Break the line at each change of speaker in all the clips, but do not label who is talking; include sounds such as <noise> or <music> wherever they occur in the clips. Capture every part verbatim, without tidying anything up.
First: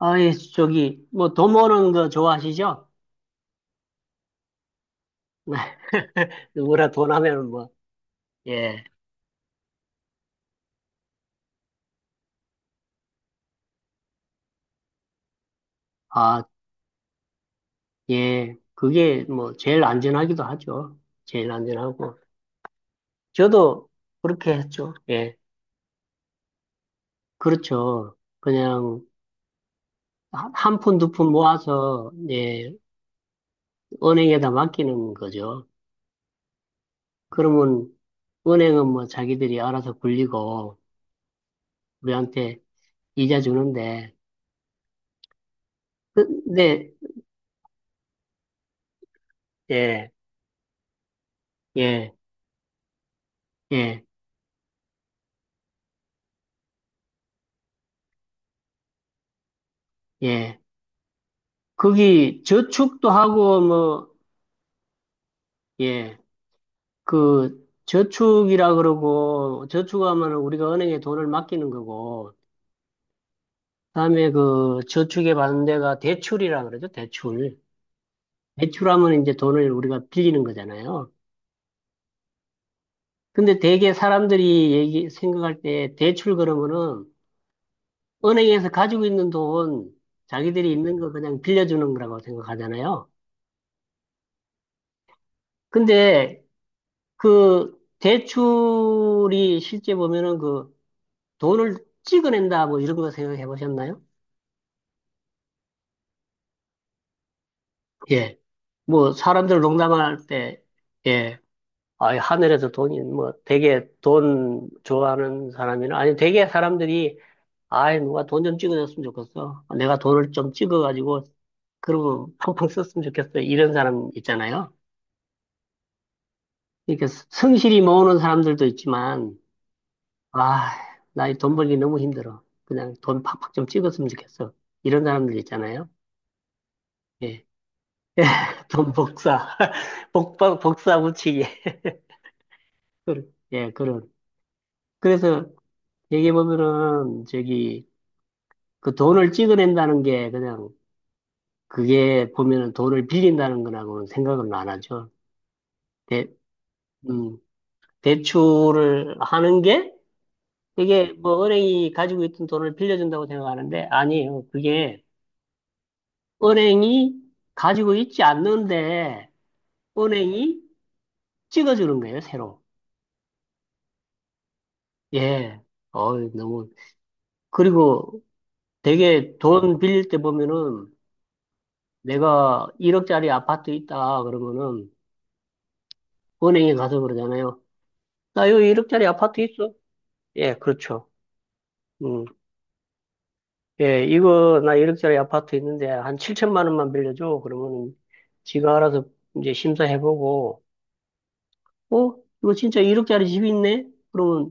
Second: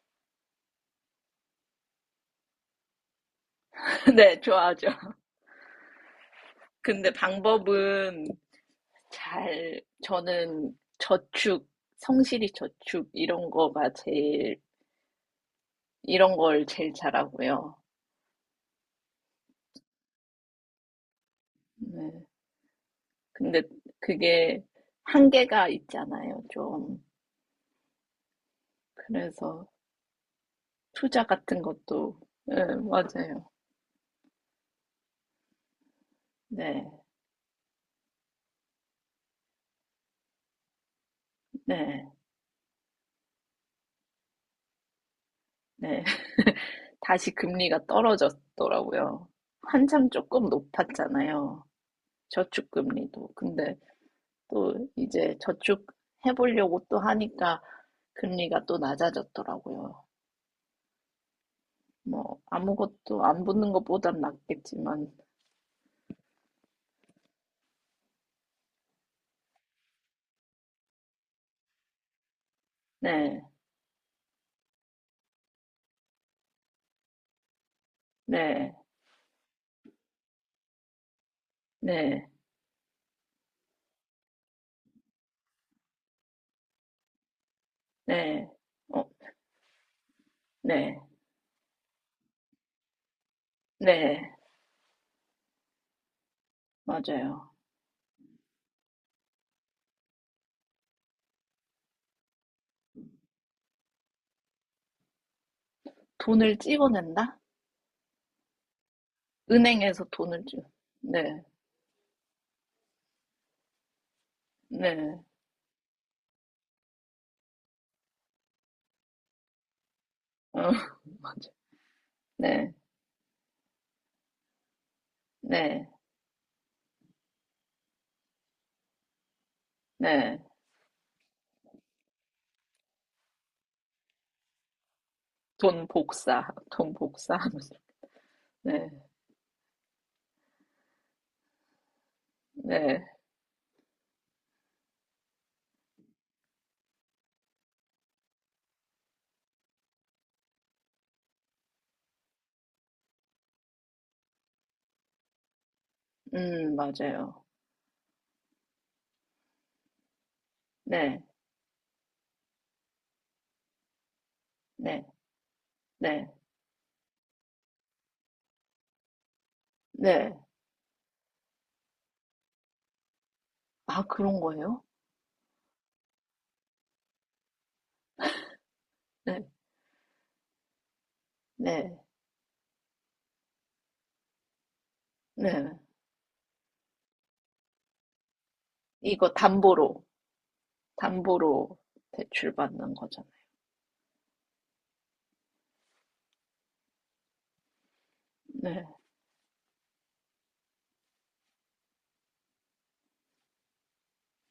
아이, 저기, 뭐, 돈 모으는 거 좋아하시죠?
<laughs> 네, 좋아하죠.
<laughs> 누구나
근데
돈 하면 뭐,
방법은,
예.
잘, 저는 저축, 성실히 저축, 이런 거가 제일, 이런
아,
걸 제일 잘하고요.
예. 그게 뭐, 제일 안전하기도 하죠. 제일 안전하고.
네. 근데
저도 그렇게
그게
했죠. 예.
한계가 있잖아요, 좀.
그렇죠. 그냥,
그래서
한 푼, 두
투자
푼
같은
모아서,
것도, 네,
예,
맞아요.
은행에다 맡기는 거죠.
네,
그러면, 은행은 뭐, 자기들이 알아서 굴리고,
네,
우리한테 이자 주는데,
네.
근데,
<laughs> 다시 금리가 떨어졌더라고요.
예,
한참 조금 높았잖아요.
예,
저축금리도. 근데
예,
또 이제 저축 해보려고 또 하니까 금리가 또 낮아졌더라고요.
예.
뭐
거기 저축도
아무것도 안
하고
붙는
뭐,
것보단 낫겠지만,
예, 그 저축이라 그러고 저축하면 우리가 은행에 돈을 맡기는 거고,
네,
그다음에 그 저축에 받는 데가 대출이라 그러죠, 대출.
네,
대출하면 이제 돈을 우리가 빌리는 거잖아요.
네,
근데 되게 사람들이 얘기, 생각할 때 대출 그러면은
네,
은행에서 가지고
어,
있는 돈, 자기들이 있는
네,
거 그냥 빌려주는 거라고 생각하잖아요.
네,
근데
맞아요.
그 대출이 실제 보면은 그 돈을 찍어낸다, 뭐 이런 거 생각해 보셨나요?
돈을 찍어낸다?
예. 뭐 사람들
은행에서
농담할
돈을 찍,
때, 예.
네,
아, 하늘에서 돈이, 뭐 되게 돈
네,
좋아하는 사람이나, 아니 되게 사람들이, 아이, 누가 돈 좀 찍어줬으면 좋겠어. 내가 돈을 좀
어,
찍어가지고, 그러면 팡팡
네,
썼으면 좋겠어. 이런 사람 있잖아요.
네,
이렇게 성실히 모으는 사람들도 있지만,
네,
아, 나 이 돈 벌기 너무 힘들어. 그냥 돈 팍팍 좀 찍었으면 좋겠어. 이런 사람들
돈
있잖아요.
복사, 돈
예.
복사하면서,
예, <laughs>
네,
돈 복사, <laughs> 복, 복- 복사 붙이기.
네,
그- 예, 그런. 그래서 얘기해보면은, 저기, 그 돈을 찍어낸다는 게 그냥, 그게 보면은 돈을 빌린다는 거라고는 생각은 안 하죠. 대,
음,
음,
맞아요.
대출을 하는 게, 이게
네,
뭐 은행이 가지고 있던 돈을 빌려준다고 생각하는데, 아니에요. 그게
네, 네,
은행이 가지고 있지 않는데,
네.
은행이 찍어주는 거예요, 새로.
아, 그런 거예요?
예. 어, 너무. 그리고 되게
네,
돈 빌릴 때 보면은
네,
내가 일 억짜리 아파트 있다 그러면은
네.
은행에 가서 그러잖아요. 나 여기 일 억짜리
이거
아파트 있어?
담보로,
예, 그렇죠.
담보로
음.
대출받는 거잖아요.
예, 이거 나 일 억짜리 아파트 있는데 한 칠천만 원만 빌려줘. 그러면은 지가
네,
알아서 이제 심사해보고 어? 이거 진짜 일 억짜리 집이 있네? 그러면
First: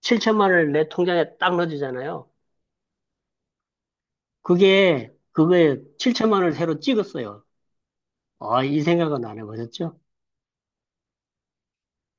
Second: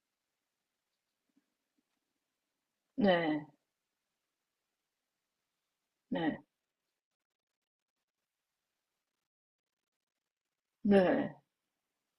칠천만 원을 내 통장에 딱 넣어주잖아요.
네,
그게 그거에
네,
칠천만 원을 새로 찍었어요. 아, 이 생각은 안 해보셨죠?
네,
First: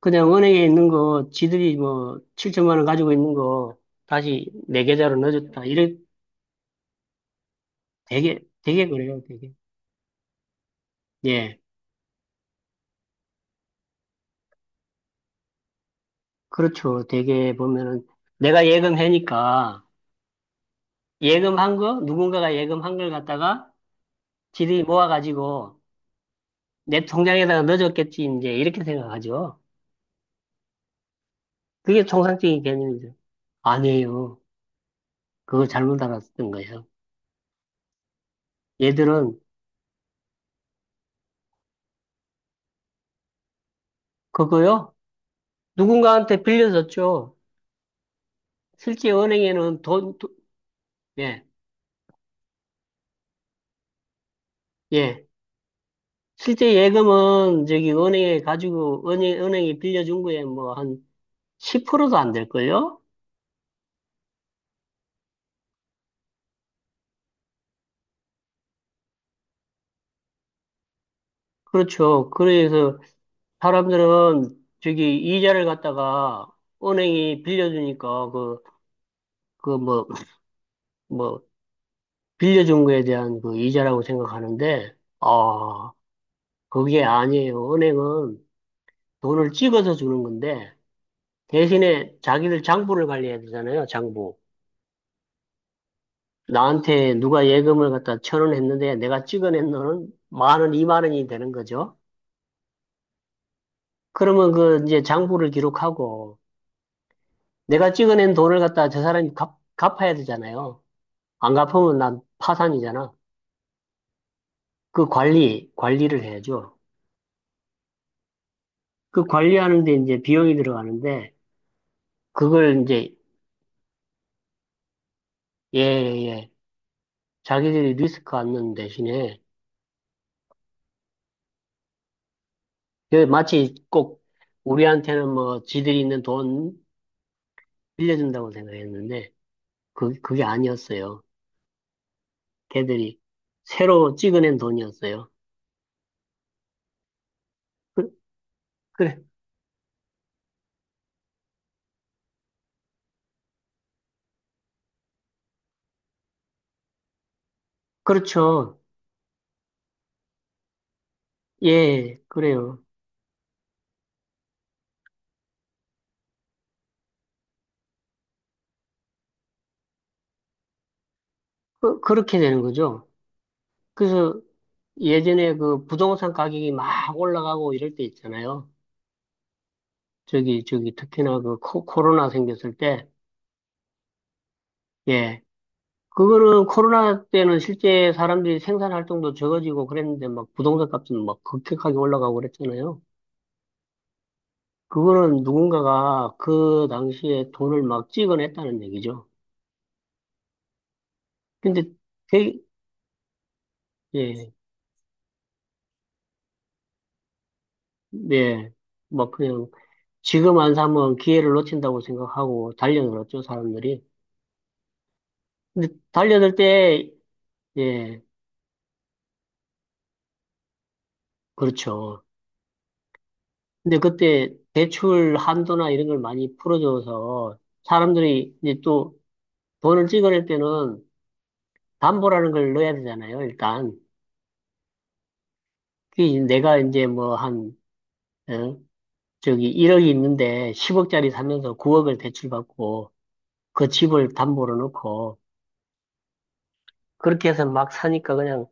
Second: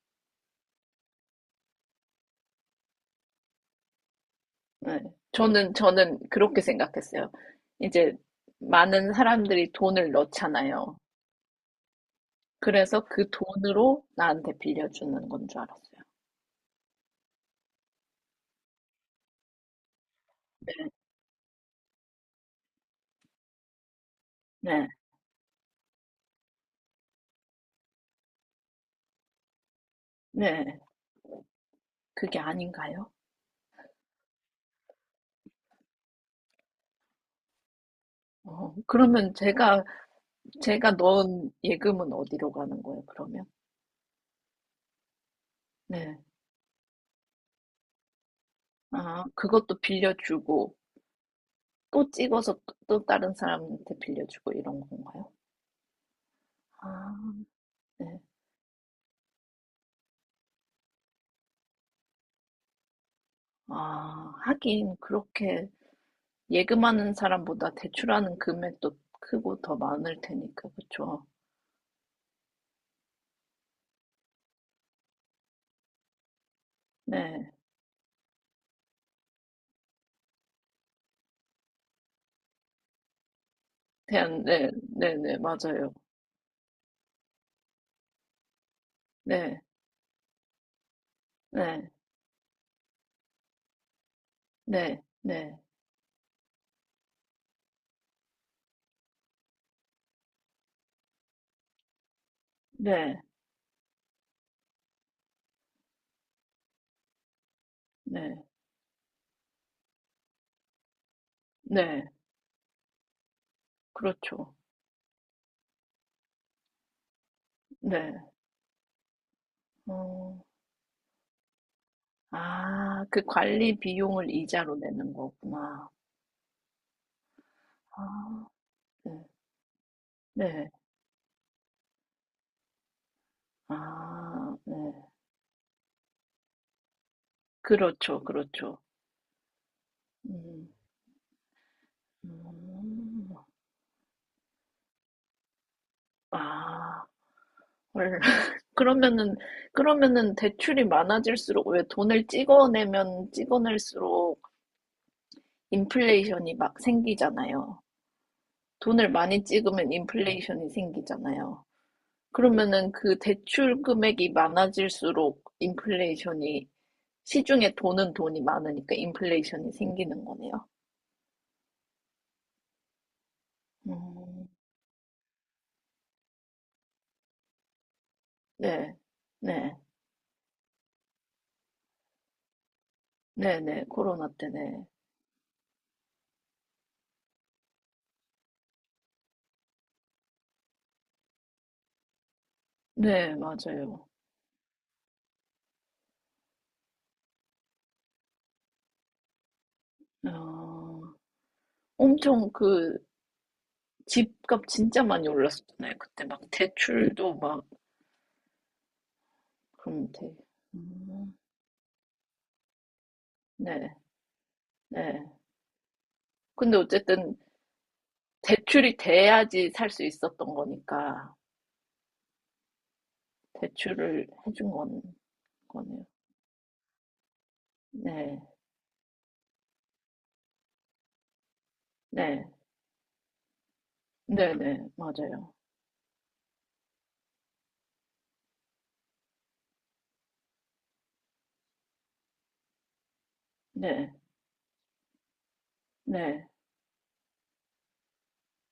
그냥 은행에 있는 거, 지들이 뭐 칠천만 원 가지고 있는 거 다시 내
네.
계좌로 넣어줬다.
저는,
이래
저는 그렇게 생각했어요. 이제
되게 되게
많은
그래요, 되게.
사람들이 돈을 넣잖아요.
예,
그래서 그 돈으로 나한테 빌려주는 건 줄 알았어요.
그렇죠. 되게 보면은 내가 예금해니까
네,
예금한 거 누군가가 예금한 걸 갖다가 지들이
네,
모아가지고 내 통장에다가 넣어줬겠지 이제 이렇게 생각하죠.
네.
그게
그게
통상적인
아닌가요?
개념이죠. 아니에요. 그걸 잘못 알았던 거예요.
어,
얘들은
그러면 제가, 제가 넣은 예금은 어디로 가는 거예요, 그러면?
그거요.
네.
누군가한테 빌려줬죠. 실제
아, 그것도
은행에는 돈, 돈-
빌려주고,
예.
또 찍어서 또 또 다른 사람한테 빌려주고 이런
예.
건가요?
실제
아,
예금은 저기
네.
은행에 가지고 은행, 은행이 빌려준 거에 뭐 한 십 프로도 안 될걸요?
아, 하긴 그렇게 예금하는 사람보다 대출하는 금액도 크고 더 많을 테니까, 그쵸?
그렇죠. 그래서 사람들은 저기 이자를 갖다가 은행이
네.
빌려주니까 그, 그 뭐, 뭐, 빌려준 거에 대한 그 이자라고
대한, 네,
생각하는데,
네, 네,
아,
맞아요.
그게 아니에요. 은행은 돈을
네,
찍어서 주는 건데,
네,
대신에 자기들 장부를 관리해야 되잖아요. 장부.
네, 네,
나한테 누가 예금을 갖다 천원 했는데 내가 찍어낸 돈은 만 원, 이만 원이 되는 거죠.
네,
그러면 그 이제 장부를 기록하고 내가 찍어낸
네,
돈을 갖다 저 사람이 갚, 갚아야 되잖아요. 안 갚으면
네,
난 파산이잖아.
그렇죠.
그 관리, 관리를 해야죠.
네.
그 관리하는데 이제
어,
비용이 들어가는데 그걸
아,
이제
그 관리 비용을 이자로 내는
예,
거구나.
예, 예. 자기들이 리스크
아,
안는
네,
대신에
네.
그 마치 꼭
아, 네.
우리한테는 뭐 지들이 있는 돈
그렇죠,
빌려준다고
그렇죠.
생각했는데 그, 그게
음.
아니었어요.
음.
걔들이
음, 음.
새로 찍어낸 돈이었어요.
아,
그,
헐. <laughs>
그래.
그러면은, 그러면은 대출이 많아질수록, 왜 돈을 찍어내면 찍어낼수록 인플레이션이 막 생기잖아요.
그렇죠.
돈을 많이 찍으면 인플레이션이 생기잖아요.
예, 그래요.
그러면은 그 대출 금액이 많아질수록 인플레이션이, 시중에 도는 돈이 많으니까 인플레이션이 생기는 거네요.
그, 그렇게 되는 거죠. 그래서
음,
예전에 그 부동산 가격이 막 올라가고 이럴 때 있잖아요.
네, 네,
저기, 저기, 특히나 그 코, 코로나 생겼을 때,
네, 네, 코로나 때네.
예. 그거는 코로나 때는 실제 사람들이 생산 활동도 적어지고 그랬는데 막 부동산 값은 막 급격하게 올라가고 그랬잖아요.
네, 맞아요.
그거는 누군가가 그 당시에 돈을 막 찍어냈다는 얘기죠.
어...
근데
엄청
되게,
그
예.
집값 진짜 많이 올랐었잖아요. 그때 막 대출도 막
네, 뭐 그냥
그럼 돼.
지금 안 사면
음,
기회를 놓친다고 생각하고 달려들었죠,
네,
사람들이.
네.
근데 달려들
근데
때,
어쨌든
예,
대출이 돼야지 살 수 있었던 거니까
그렇죠. 근데
대출을
그때
해준 건
대출 한도나
거네요.
이런 걸 많이 풀어줘서
네,
사람들이 이제 또 돈을 찍어낼 때는
네,
담보라는 걸 넣어야 되잖아요, 일단.
네, 네, 맞아요.
그게 이제 내가 이제 뭐 한, 어, 저기 일 억이 있는데 십 억짜리 사면서 구 억을 대출받고 그
네,
집을 담보로 넣고
네,
그렇게 해서 막 사니까 그냥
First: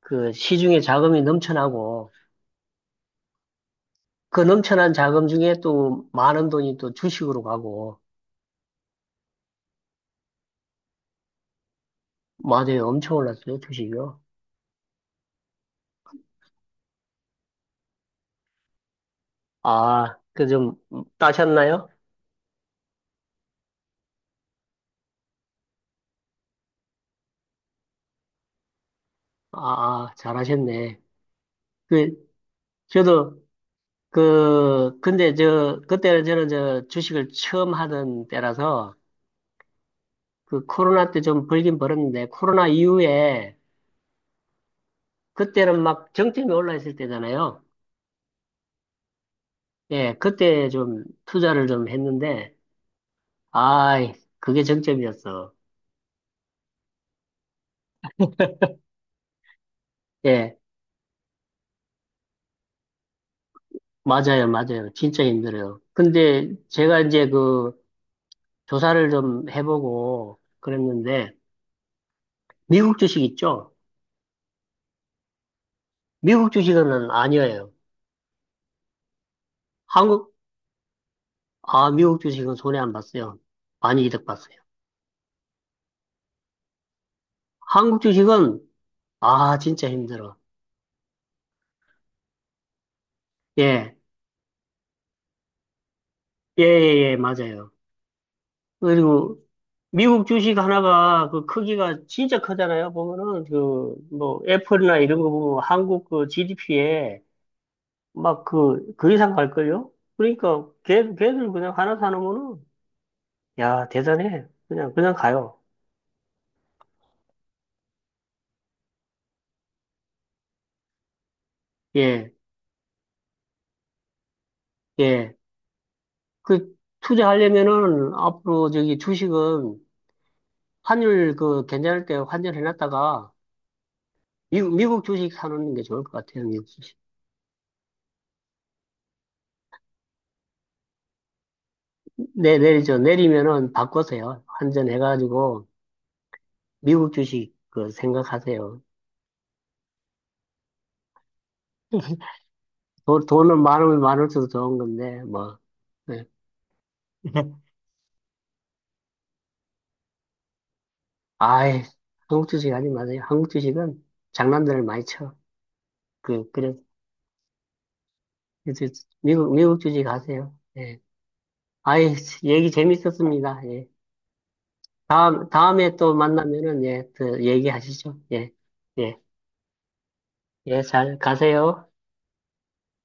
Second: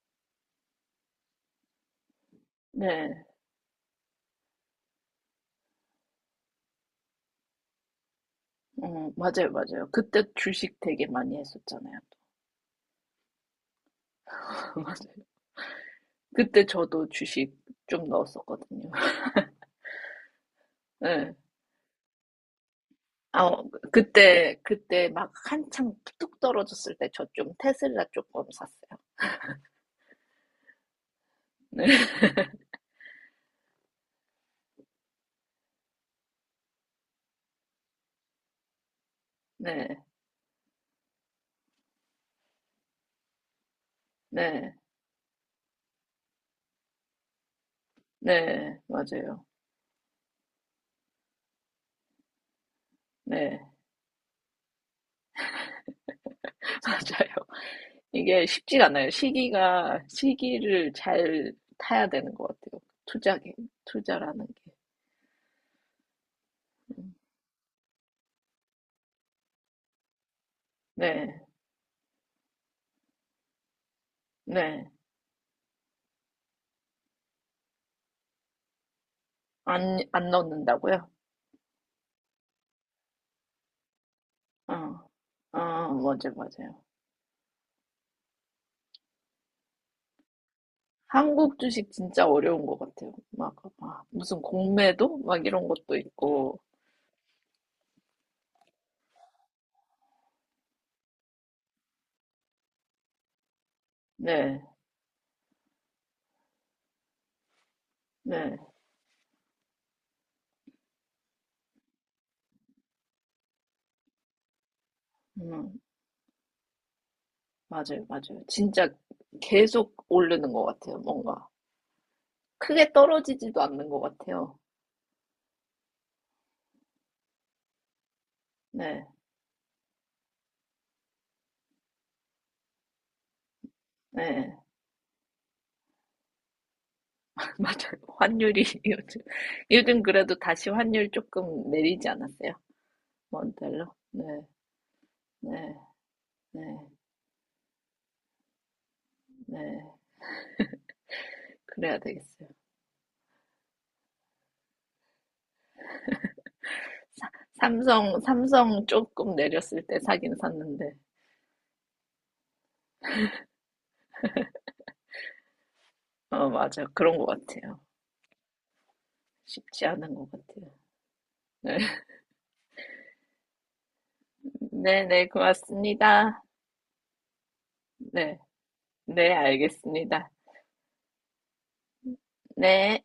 그 시중에 자금이 넘쳐나고
네.
그 넘쳐난 자금 중에 또 많은 돈이 또 주식으로 가고
음, 맞아요, 맞아요. 그때 주식 되게 많이 했었잖아요.
맞아요. 엄청 올랐어요. 주식이요.
<laughs> 맞아요. 그때 저도 주식 좀 넣었었거든요. <laughs>
아, 그 좀
네.
따셨나요?
아, 어, 그때, 그때 막 한창 뚝 떨어졌을 때 저 좀 테슬라 조금 샀어요.
아, 아, 잘하셨네.
네, <laughs>
그 저도 그 근데 저 그때는 저는 저 주식을 처음 하던 때라서
네,
그 코로나 때 좀 벌긴 벌었는데 코로나 이후에
네,
그때는 막 정점이 올라 있을 때잖아요.
네, 맞아요.
예, 그때 좀 투자를 좀 했는데
네,
아이 그게 정점이었어.
<laughs> 맞아요. 이게 쉽지가 않아요. 시기가,
예,
시기를 잘 타야 되는 것 같아요. 투자기, 투자라는
맞아요,
게.
맞아요. 진짜 힘들어요. 근데 제가
음,
이제 그 조사를 좀 해보고 그랬는데,
네,
미국 주식 있죠?
네.
미국 주식은 아니에요.
안, 안
한국,
넣는다고요?
아, 미국 주식은 손해 안 봤어요. 많이 이득 봤어요.
어, 어, 맞아요, 맞아요.
한국 주식은, 아, 진짜 힘들어.
한국 주식 진짜 어려운 것 같아요. 막,
예,
막 무슨 공매도? 막 이런 것도 있고,
예, 예, 예, 맞아요. 그리고 미국 주식 하나가 그 크기가 진짜 크잖아요. 보면은 그, 뭐,
네.
애플이나 이런 거 보면 한국 그 지디피에 막
네.
그, 그 이상 갈걸요? 그러니까 걔, 걔들 그냥 하나 사놓으면은, 야, 대단해. 그냥, 그냥 가요.
음, 맞아요, 맞아요. 진짜 계속 오르는 것 같아요, 뭔가.
예,
크게 떨어지지도 않는 것 같아요.
예. 그, 투자하려면은 앞으로 저기
네,
주식은 환율 그 괜찮을 때 환전해놨다가
네.
미국, 미국 주식 사놓는 게 좋을 것 같아요, 미국 주식.
<laughs> 맞아요. 환율이 <laughs> 요즘, 요즘 그래도 다시 환율 조금 내리지 않았어요?
네, 내리죠. 내리면은
원달러? 네,
바꿔서요. 환전해가지고
네, 네,
미국 주식 그 생각하세요.
네. 그래야 되겠어요.
돈, 돈은 많으면 많을수록 좋은 건데, 뭐. 네.
사,
<laughs>
삼성, 삼성 조금 내렸을 때 사긴 샀는데.
아이, 한국 주식 하지 마세요. 한국 주식은 장난들을 많이 쳐.
어,
그, 그래.
맞아요. 그런 것 같아요.
그래서 미국, 미국
쉽지
주식
않은 것
하세요.
같아요.
예.
네, <laughs>
아이, 얘기 재밌었습니다. 예.
네, 네,
다음, 다음에 또
고맙습니다.
만나면은, 예, 또 얘기하시죠.
네.
예. 예.
네, 알겠습니다.
예, 잘 가세요.
네.